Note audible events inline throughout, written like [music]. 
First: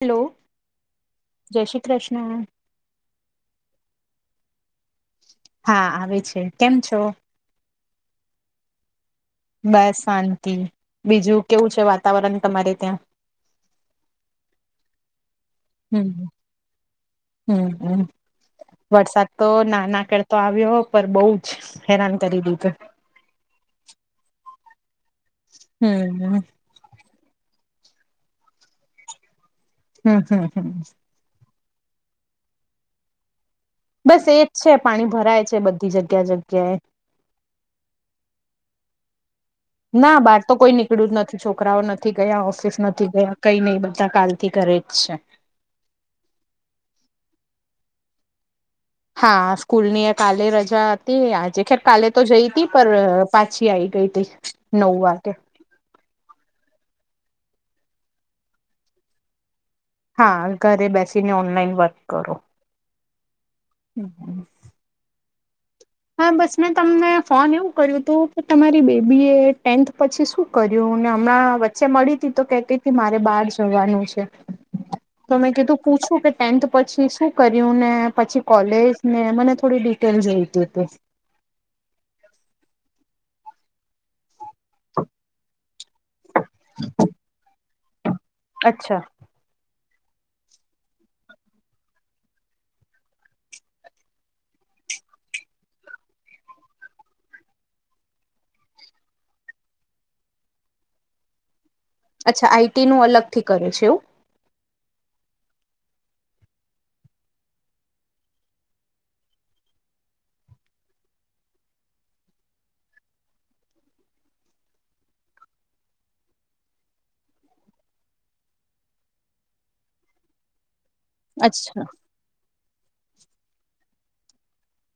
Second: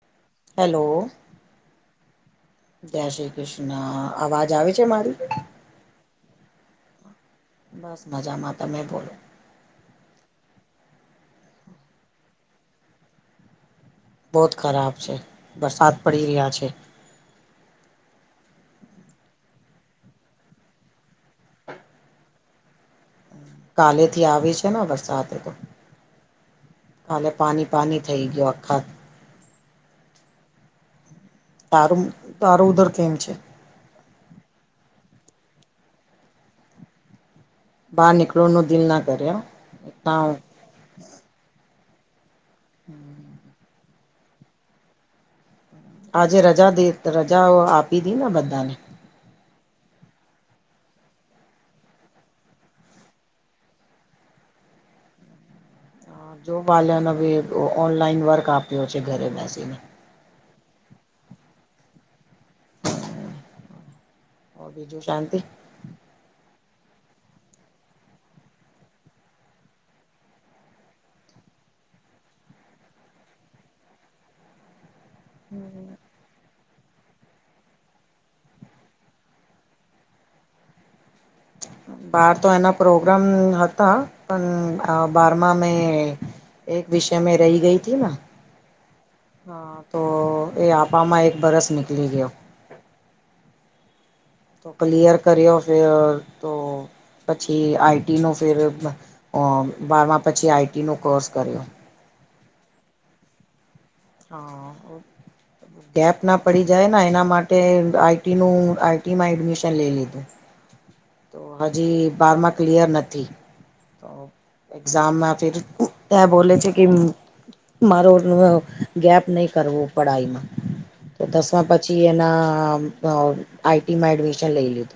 Hello. Hello. જય શી ક્ર્ષ્ન. જય શી દુષ્ટ, અવાજ આવે છે મારુ? હા આવે છે કેમ છો મસ મજામાં. તમે બોલો. બસ શાંતિ. બીજું કેવું છે, વાતાવરણ તમારે ત્યાં. બોત ખરાબ છે, બરસાત પડી રીયા છે. હું-હું. વરસાદ તો નાના કરતો આવ્યો, પર બઉ જ હેરાન કરી દીધો. કાલે થી આવી છે ને, બરસાત તે તો. હમ કાલે પાની પાની થઈ ગીયુ અખા હમ્મ, હમ્મહ તારું તારું ઉધર કેમ છે. બસ એજ છે, પાણી ભરાય છે, બધી જગ્યા જગ્યાએ. બાર નીકળુંનું દિલ ના કરે, એમ તાવં ખેડૂત નથી, છોકરાઓ નથી, ગયા ઓફિસ નથી ગયા કઈ નઇ બધા કાલ થી ઘરે જ છે. આજે રજા દીત રજાઓ, આપી દી ને બધાને. હા સ્કૂલ ની કાલે રજા અતી, આજે ત ખેર કાલે તો જઈ તી પર પાછી આયી ગઈ તી. નવ વાટે. જો વાલન અઓનલાઈન વર્ક આપ્યો છે ઘરે બેસીને હા, ઘરે બેસીને ઓનલાઈન વર્ક કરો. બીજું શાંતિ? હા બસ મેં તમને ફોન એવું કર્યું તું કે તમારી બેબી એ ટેન્થ પછી શું કર્યું ને હમણાં વચ્ચે મળીતી તો કેતીતી કે મારે બાર જવાનું છે. તો મેં કીધું પૂછું કે ટેન્થ પછી શું કર્યું ને પછી કોલેજ ને મને થોડી ડિટેલ જોઈતીતી. બાર તો એના પ્રોગ્રામ હતા પન અ બારમામાં એ એક વિષયમે રઇ ગઈતી ન. અચ્છા હ તો એ આપામાં એક બરસ નીકળી ગયું. ક્લીિયર કર્યો ફીર તો પછી આઈટીનો ફેર અ બારમા પછી આઈટીનો કોર્સ કર્યો. અચ્છા આઈટીનું અલગથી કરે છે એવું? હ.. [inaudible] ગેપ ના પડી જાય ને એના માટે આઈટીનું આઈટીમાં એડમિશન લઈ લીધું. તો હજી બારમાં ક્લીયર નથી. તો એક્ઝામમાં ફિર ત્યાં બોલે છે કે, મારો અ ગેપ નઇ કરવો પડે પડાઈમાં. તો દસમાં અચ્છા પછી એના અ આઈટીમાં એડમિશન લઈ લીધું.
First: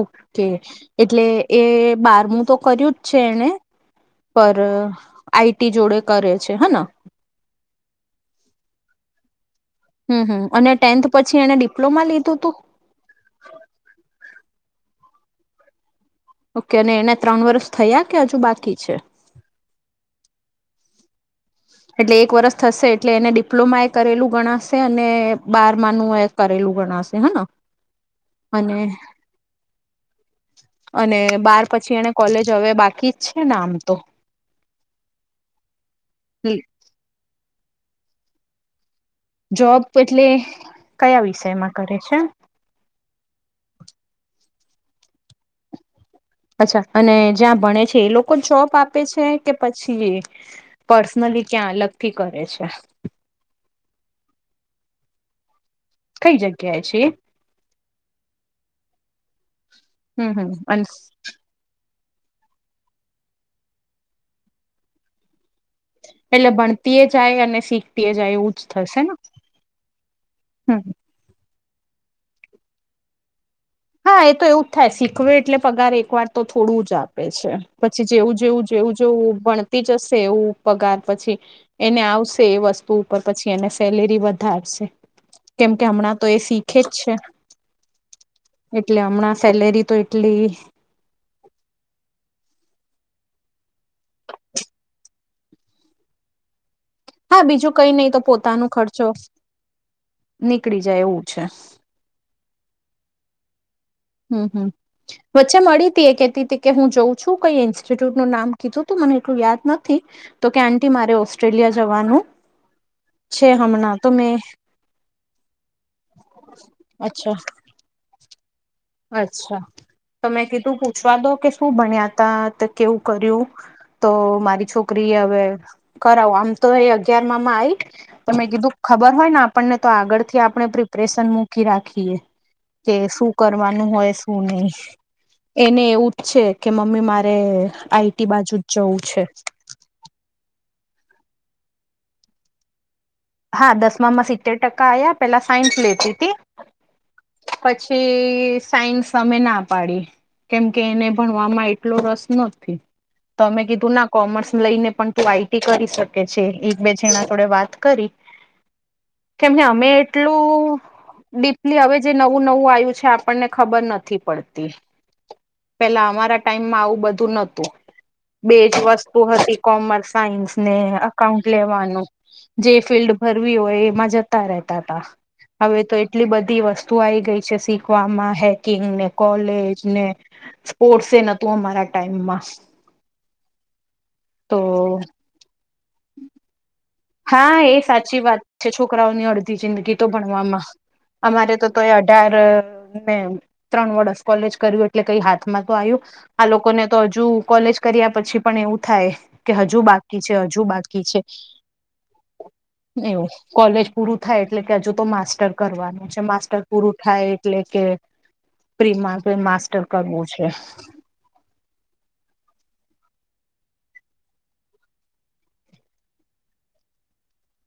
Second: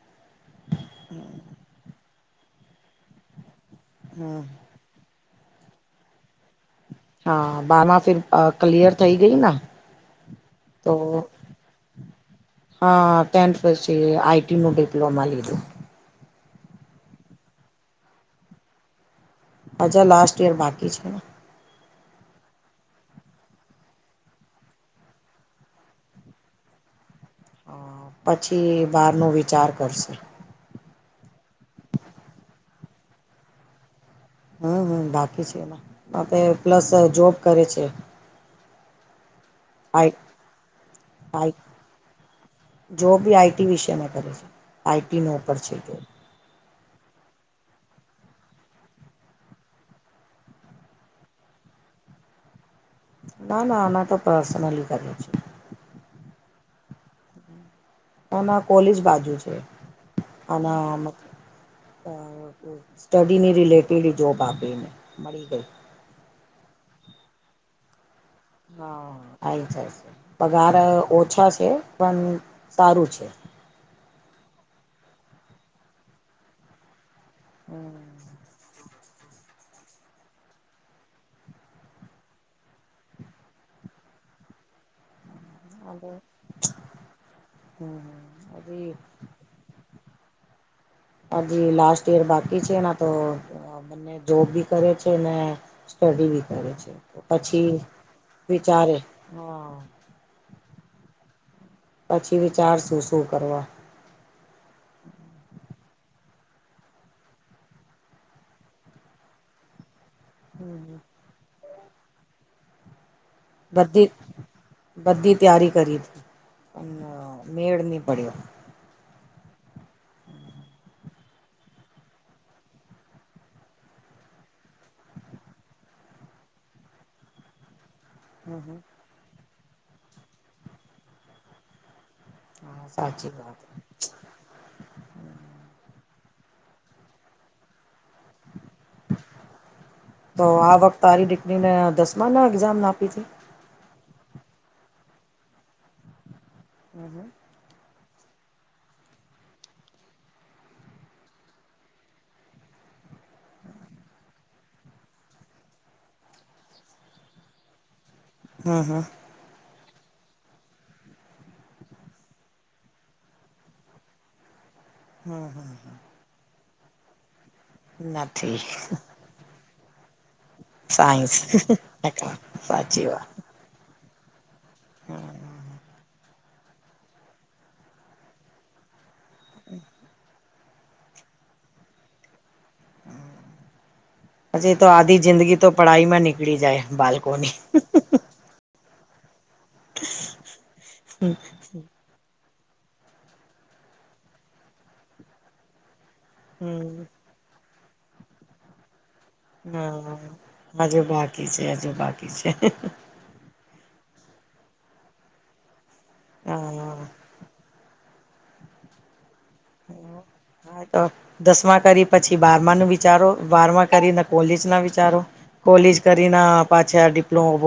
ઓકે, એટલે એ બારમું તો કર્યું છે એને, હમ પર આઈટી જોડે કરે છે હ ને? હા બારમાં ફિર અ ક્લિયર થઈ ગઈ ના. હમ હમ. અને ટેન્થ તો પછી એને ડિપ્લોમા લીધુંતું? હા, ટેન્થ પછી આઈટીનું ડિપ્લોમા લીધું. ઓકે, અને એને ત્રણ વર્ષ થયા કે અજુ બાકી છે? અજા લાસ્ટ યર બાકી છેને. એટલે એક વર્ષ થશે એટલે એને ડિપ્લોમાયે કરેલું ગણાશે અને બાર માનું એ કરેલું ગણાશે હન? અ પછી એ બહારનો વિચાર કરશે. અને બાર પછી એને કોલેજ હવે બાકી જ છે ને આમ તો? હમ હમ, બાકી છે એમાં. અતે પ્લસ જોબ કરે છે. જોબ આઈ એટલે કયા આઈ વિષયમાં કરે છે? જોબ બી આઈટી વિષયમાં કરે છે, આઈટીનો ઉપર છે એટલે. અચ્છા, અને જ્યાં ભણે છે એ લોકો જોબ આપે છે કે પછી પર્સનલી ક્યાં અલગથી કરે છે. ના ના આમાં તો પર્સનલી કરે છે. કઈ જગ્યાએ છે એ? એના કૉલેજ બાજુ છે, હમ હમ અને આમાં અ સ્ટડીની રિલેટેડ જોબ આપીને મળી ગઈ. એટલે ભણતી એ જાય અને શીખતી જાય એવું જ થશે હા ને આય જાય છે પગાર હમ ઓછા છે પણ સારું છે. હા એ તો એવું જ થાય શીખવે એટલે પગાર એકવાર તો થોડું જ આપે છે. હમ પછી જેવું જેવું જેવું જેવું ભણતી જશે એવું પગાર પછી એને આવશે એ વસ્તુ ઉપર પછી એને સેલેરી વધારશે. કેમ કે અમના તો એ શીખે જ છે. હમ હવે એ એટલે હમણાં સેલેરી તો એટલી હજી લાસ્ટ યર બાકી છે એના તો બંને જોબ બી કરે છે ને સ્ટડી બી કરે છે. હા પછી બીજું કઈ નય તો પોતાનો વિચારે ખર્ચો હા નીકળી જાય એવું છે. પછી વિચાર શું શું કરવા હમ હમ. વચ્ચે મળી હતી એ કેતી હતી કે હું જાઉં છું કઈ ઇન્સ્ટિટ્યૂટનું નામ કીધું તું મને એટલું યાદ નથી. તો કે આંટી મારે ઓસ્ટ્રેલિયા જવાનું છે હમણાં બધી તો મેં બધી તૈયારી કરી હતી પણ અચ્છા મેળ નહી પડ્યો. અચ્છા તો મે કીધું પૂછવા દો કે શું ભણ્યા તા તો કેવું કર્યું? તો મારી છોકરી એ હવે કરાવો આમ તો એ અગિયારમા આયી. તમે મે હમ કીધું હમ ખબર હોય ને આપણને તો આગળથી આપણે પ્રિપ્રેશન મૂકી રાખીએ હા કે શું સાચી વાત કરવાનું હોય શું નહી. એને એવું જ છે કે મમ્મી મારે આઈટી બાજુ જ જવું છે. તો આ વખત તારી દીકરીને દસમાના એક્ઝામ આપી તી હા દસમામાં સિત્તેર ટકા આવ્યા પેલા સાયન્સ લેતી તી હમ હમ. પછી સાયન્સ અમે ના પાડી. કેમકે એને ભણવામાં એટલો રસ નથી. તો અમે કીધું ના કોમર્સ લઈને પણ તું આઈટી કરી શકે છે એક બે જણા જોડે વાત કરી. હમ હમ. કેમકે અમે એટલું ડીપલી હવે જે નવું નવું આવ્યું છે આપણને ખબર નથી પડતી. હમ પેલા અમારા ટાઈમમાં આવું બધું નતું હમ નથી બેજ વસ તું હતી કોમર્સ સાયન્સને સાયન્સ અકાઉન્ટ લેવાનું જે સાચી વાત કરવી હોય એમાં જતા રહેતા હતા હવે તો એટલી બધી વસ તું આય ગય છે શીખવામાં હેકિંગ ને કોલેજ ને સ્પોર્ટસ એ નતું અમારા ટાઈમમાં પછી તો આધી જિંદગી તો પઢાઈમાં નીકળી જાય બાલ હા એ સાચી વાત છે છોકરાઓની અડધી જિંદગી તો ભણવામાં અમારે તો તો એ અઢાર ને ત્રણ વર્ષ કોલેજ કર્યું એટલે કઈ હાથમાં તો આવ્યું. આ લોકોને હમ તો હજુ કોલેજ કર્યા પછી પણ એવું થાય કે હજુ બાકી છે હ હજુ બાકી છે હજુ બાકી છે. એવું કોલેજ પૂરું થાય એટલે કે હજુ તો માસ્ટર કરવાનું. માસ્ટર પૂરું હા થાય એટલે કે પ્રિ હમ હા તો. દસમા કરી પછી બારમાનું વિચારો બારમા કરીને કોલેજના વિચારો કોલેજ કરીને પાછા ડિપ્લોમ.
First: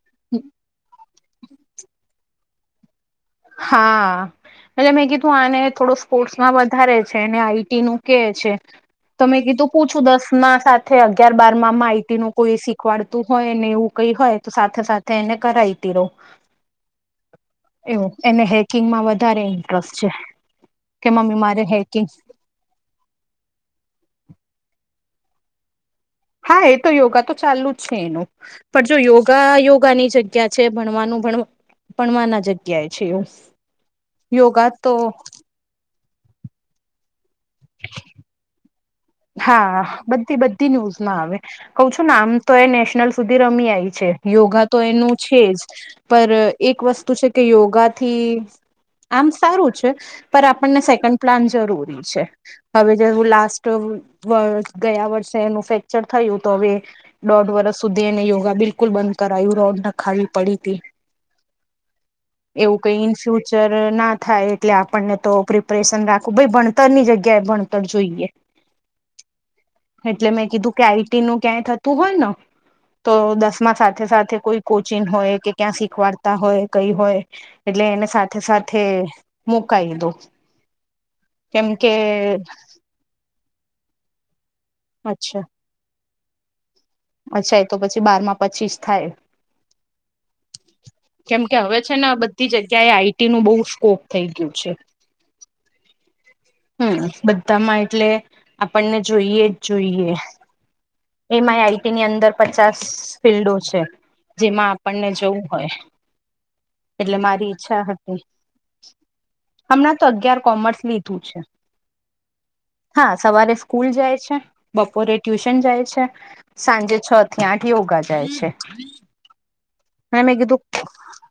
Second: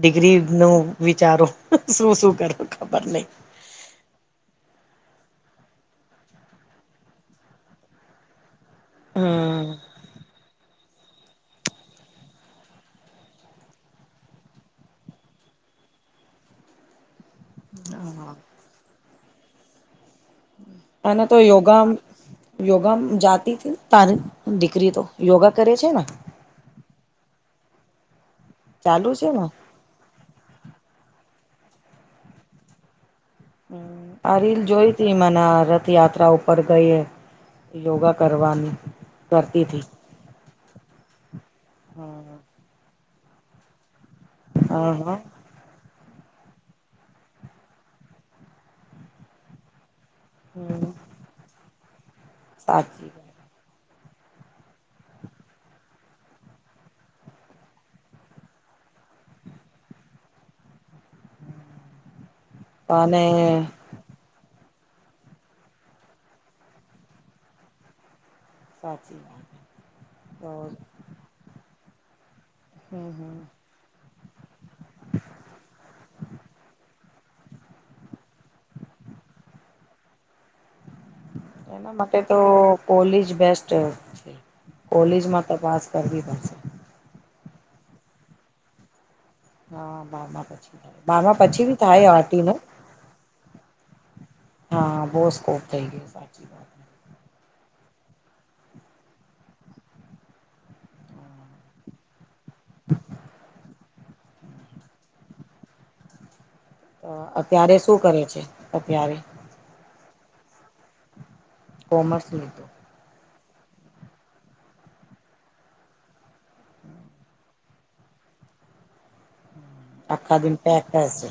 ડિગ્રીનું વિચારો શું શું કરો ખબર નહીં. હા. એટલે મેં કીધું આને થોડો સ્પોર્ટ્સમાં વધારે છે અને આઈટીનું કે છે. તો મેં હમ કીધું પૂછું દસ ના સા અગિયાર બારમાંમા આઈટીનું કોઈ શીખવાડતું હોય ને એવું કઈ હોય તો સાથે સાથે એને કરાયતી રહો. એવું એને હેકિંગમાં વધારે ઇન્ટરેસ્ટ છે. કે અને તો મમ્મી મારે યોગા હેકિંગ યોગા જાતી તારી દીકરી તો યોગા કરે છે ને. હા એ તો યોગા તો ચાલુ જ છે એનું પણ જો ચાલુ છે ને યોગા યોગાની જગ્યા જગ્યા છે ભણવાનું ભણ ભણવાના જગ્યાએ છે એવું. આ રીલ યોગા તો જોઈતી મના યાત્રા ઉપર ગઈ યોગા કરવાનું હા બધી બધી ન્યૂઝમાં આવે કઉ હ છું આમ તો એ નેશનલ સુધી રમી આવી છે. યોગા તો હા એનું હા છે જ. પર એક વસ્તુ છે કે યોગાથી આમ સારું છે. પર આપણને હમ સેકન્ડ પ્લાન જરૂરી છે હવે સાચી જેવું લાસ્ટ ગયા વર્ષે એનું ફ્રેક્ચર થયું તો હવે દોઢ વર્ષ સુધી એને યોગા બિલકુલ બંધ કરાયું રોડ નખાવી પડી હતી. એવું કઈ અને ઇનફ્યુચર ના થાય. એટલે આપણને તો પ્રિપરેશન રાખવું ભાઈ ભણતરની જગ્યાએ ભણતર જોઈએ. સાચી વાત. એટલે મેં કીધું તો કે આઈટી નું ક્યાંય થતું હોય ન હમ તો હમ દસમાં સાથે સાથે કોઈ કોચિંગ હોય કે ક્યાં શીખવાડતા હોય કઈ હોય. એટલે એને સાથે સાથે મુકાઈ દો. કેમ કે એના માટે તો કોલેજ બેસ્ટ છે અચ્છા કોલેજમાં તપાસ કરવી પડશે. અચ્છા એ તો પછી બારમાં પછી જ થાય. હા બારમાં પછી થાય. બારમાં કેમ કે પછી બી હવે છે ને થાય આઈટી બધી નો જગ્યાએ આઈટી નું બહુ સ્કોપ થઈ ગયું છે હા બહુ સ્કોપ થઈ ગયો. સાચી વાત હમ્મ બધામાં એટલે આપણને જોઈએ જ જોઈએ. એમાં આઈટીની અંદર પચાસ ફિલ્ડો છે જેમાં આપણને જવુ હોય. તો એટલે મારી અત્યારે ઈચ્છા શું હતી. કરે છે અત્યારે હમણાં તો અગિયાર કોમર્સ લીધું છે. કોમર્સ લીધું. હા સવારે સ્કૂલ જાય છે બપોરે ટ્યુશન જાય છે. સાંજે છ થી આઠ યોગા જાય છે. હા મે આખા દિન કીધું પેક કરશે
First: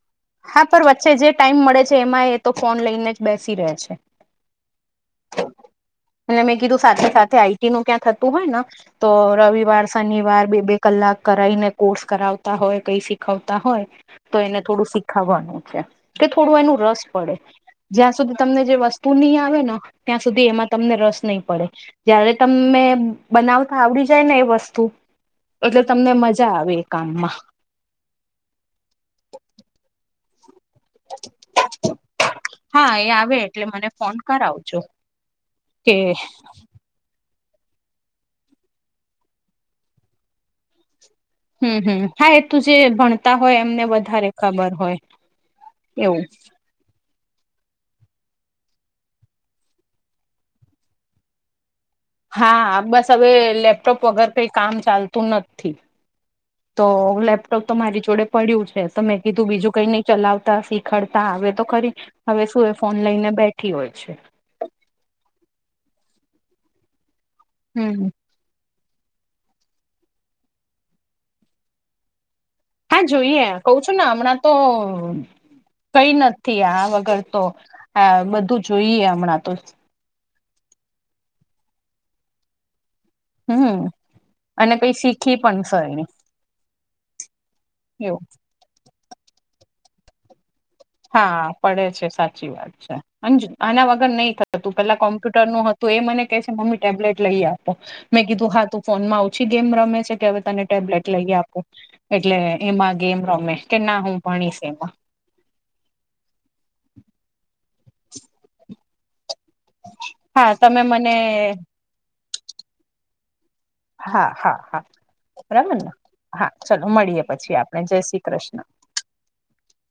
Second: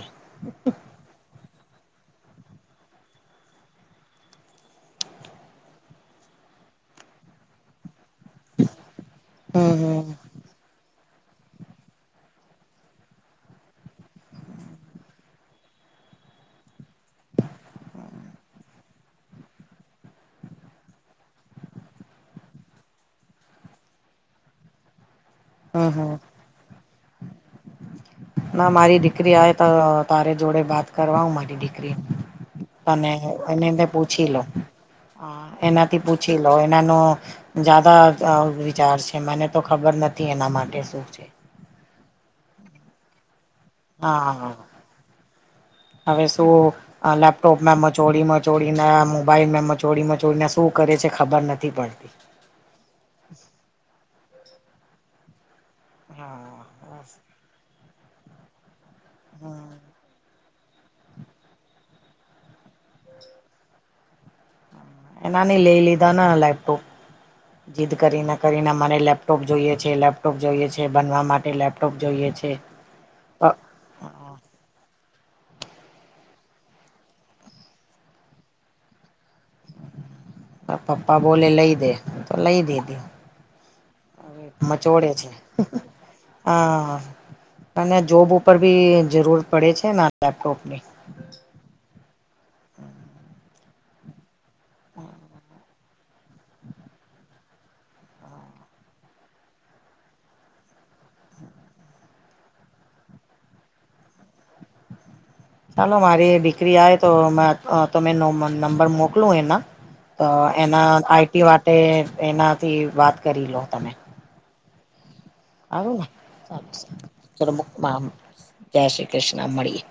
હા પરવા વચ્ચે જે ટાઈમ મળે છે એમાં એ તો ફોન લઈને જ બેસી રહે છે. અને મેં કીધું સાથે સાથે આઈટી નું ક્યાં થતું હોય ન તો હમ રવિવાર હમ શનિવાર બે બે કલાક કરાઈને કોર્સ કરાવતા હોય કંઈ શીખવતા હોય તો એને થોડું શીખાવવાનું છે. કે થોડું એનું રસ પડે. જ્યાં સુધી તમને જે વસ્તુ નય આવે ને ત્યાં સુધી એમાં તમને રસ નહીં પડે. જયારે તમમે બનાવતા આવડી જાય ને એ વસ્તુ એટલે હમ તમને હમ મજા આવે એ કામમાં ના મારી દીકરી આવે તો તારે જોડે વાત કરાવું મારી દીકરીને હા એ અને આવે એટલે એને મને મેં ફોન પૂછી લવ. કરાવજો કે એનાથી પૂછી લો એ. એનો જ્યાદા આવો વિચાર છે. મને તો ખબર નથી એના માટે શું છે? હમ્મ હમ્મ હા એ તો જે ભણતા હોય એમને વધારે હા ખબર હોય એવું લેપટોપમે મચોડી મચોડીને મોબાઈલમે મચોડી મચોડીને શું કરે છે? ખબર નથી પડતી. હા બસ હવે લેપટોપ વગર કંઈ કામ ચાલતું નથી. તો હા. બસ લેપટોપ તો મારી જોડે પડ્યું છે તો મેં કીધું બીજું હમ કંઈ નઈ ચલાવતા શીખ ખરતા આવે તો ખરી. હવે શું એ ફોન લઈને બેઠી હોય છે. એનાં અમે લઈ લીધાને લેપટોપ જીદ હમ કરીને. કરીને મારે લેપટોપ જોઈએ છે. લેપટોપ જોઈએ છે. ભનવા માટે લેપટોપ જોઈએ છે. હા જોઈએ. કઉ છું ને હમણાં તો કંઈ નથ્થી. આ વગર તો આ બધું જોઈએ હમણાં તો. તાર પપ્પા બોલે લઈ દે. તો લઈ દીધી. હમ્મ, હમ્મ. મચોડે છે. અહ અને જોબ ઉપ ઉપર બી જરૂર પડે છે ને આ લેપટોપની. હા પડે છે. સાચ્ચી વાત છે. અન જો આના વગર નહી થતું પેલા કોમ્પ્યુટરનું હ તો એ મને કે છે મમ્મી ટેબ્લેટ લઈ આપો. મેં કીધું હા તું ફોનમાં ઓછી ગેમ રમે છે કે હવે તને ટેબ્લેટ લઈ આપું. એટલે એમાં ગેમ રમે કે ના હું ભણીશ એમાં. ચાલો મારી દીકરી આવે તો માર તમે નો નંબર મોકલો એના. તો હા તમે એના મને આઈ ટી માટે એનાથી વાત કરી લો તમે. હા હા હા બરાબર ને? સારું હા સારું ચલો મળીએ પછી સારું આપડે. ચલો જય શ્રી કૃષ્ણ. જય શ્રી કૃષ્ણ મળીએ.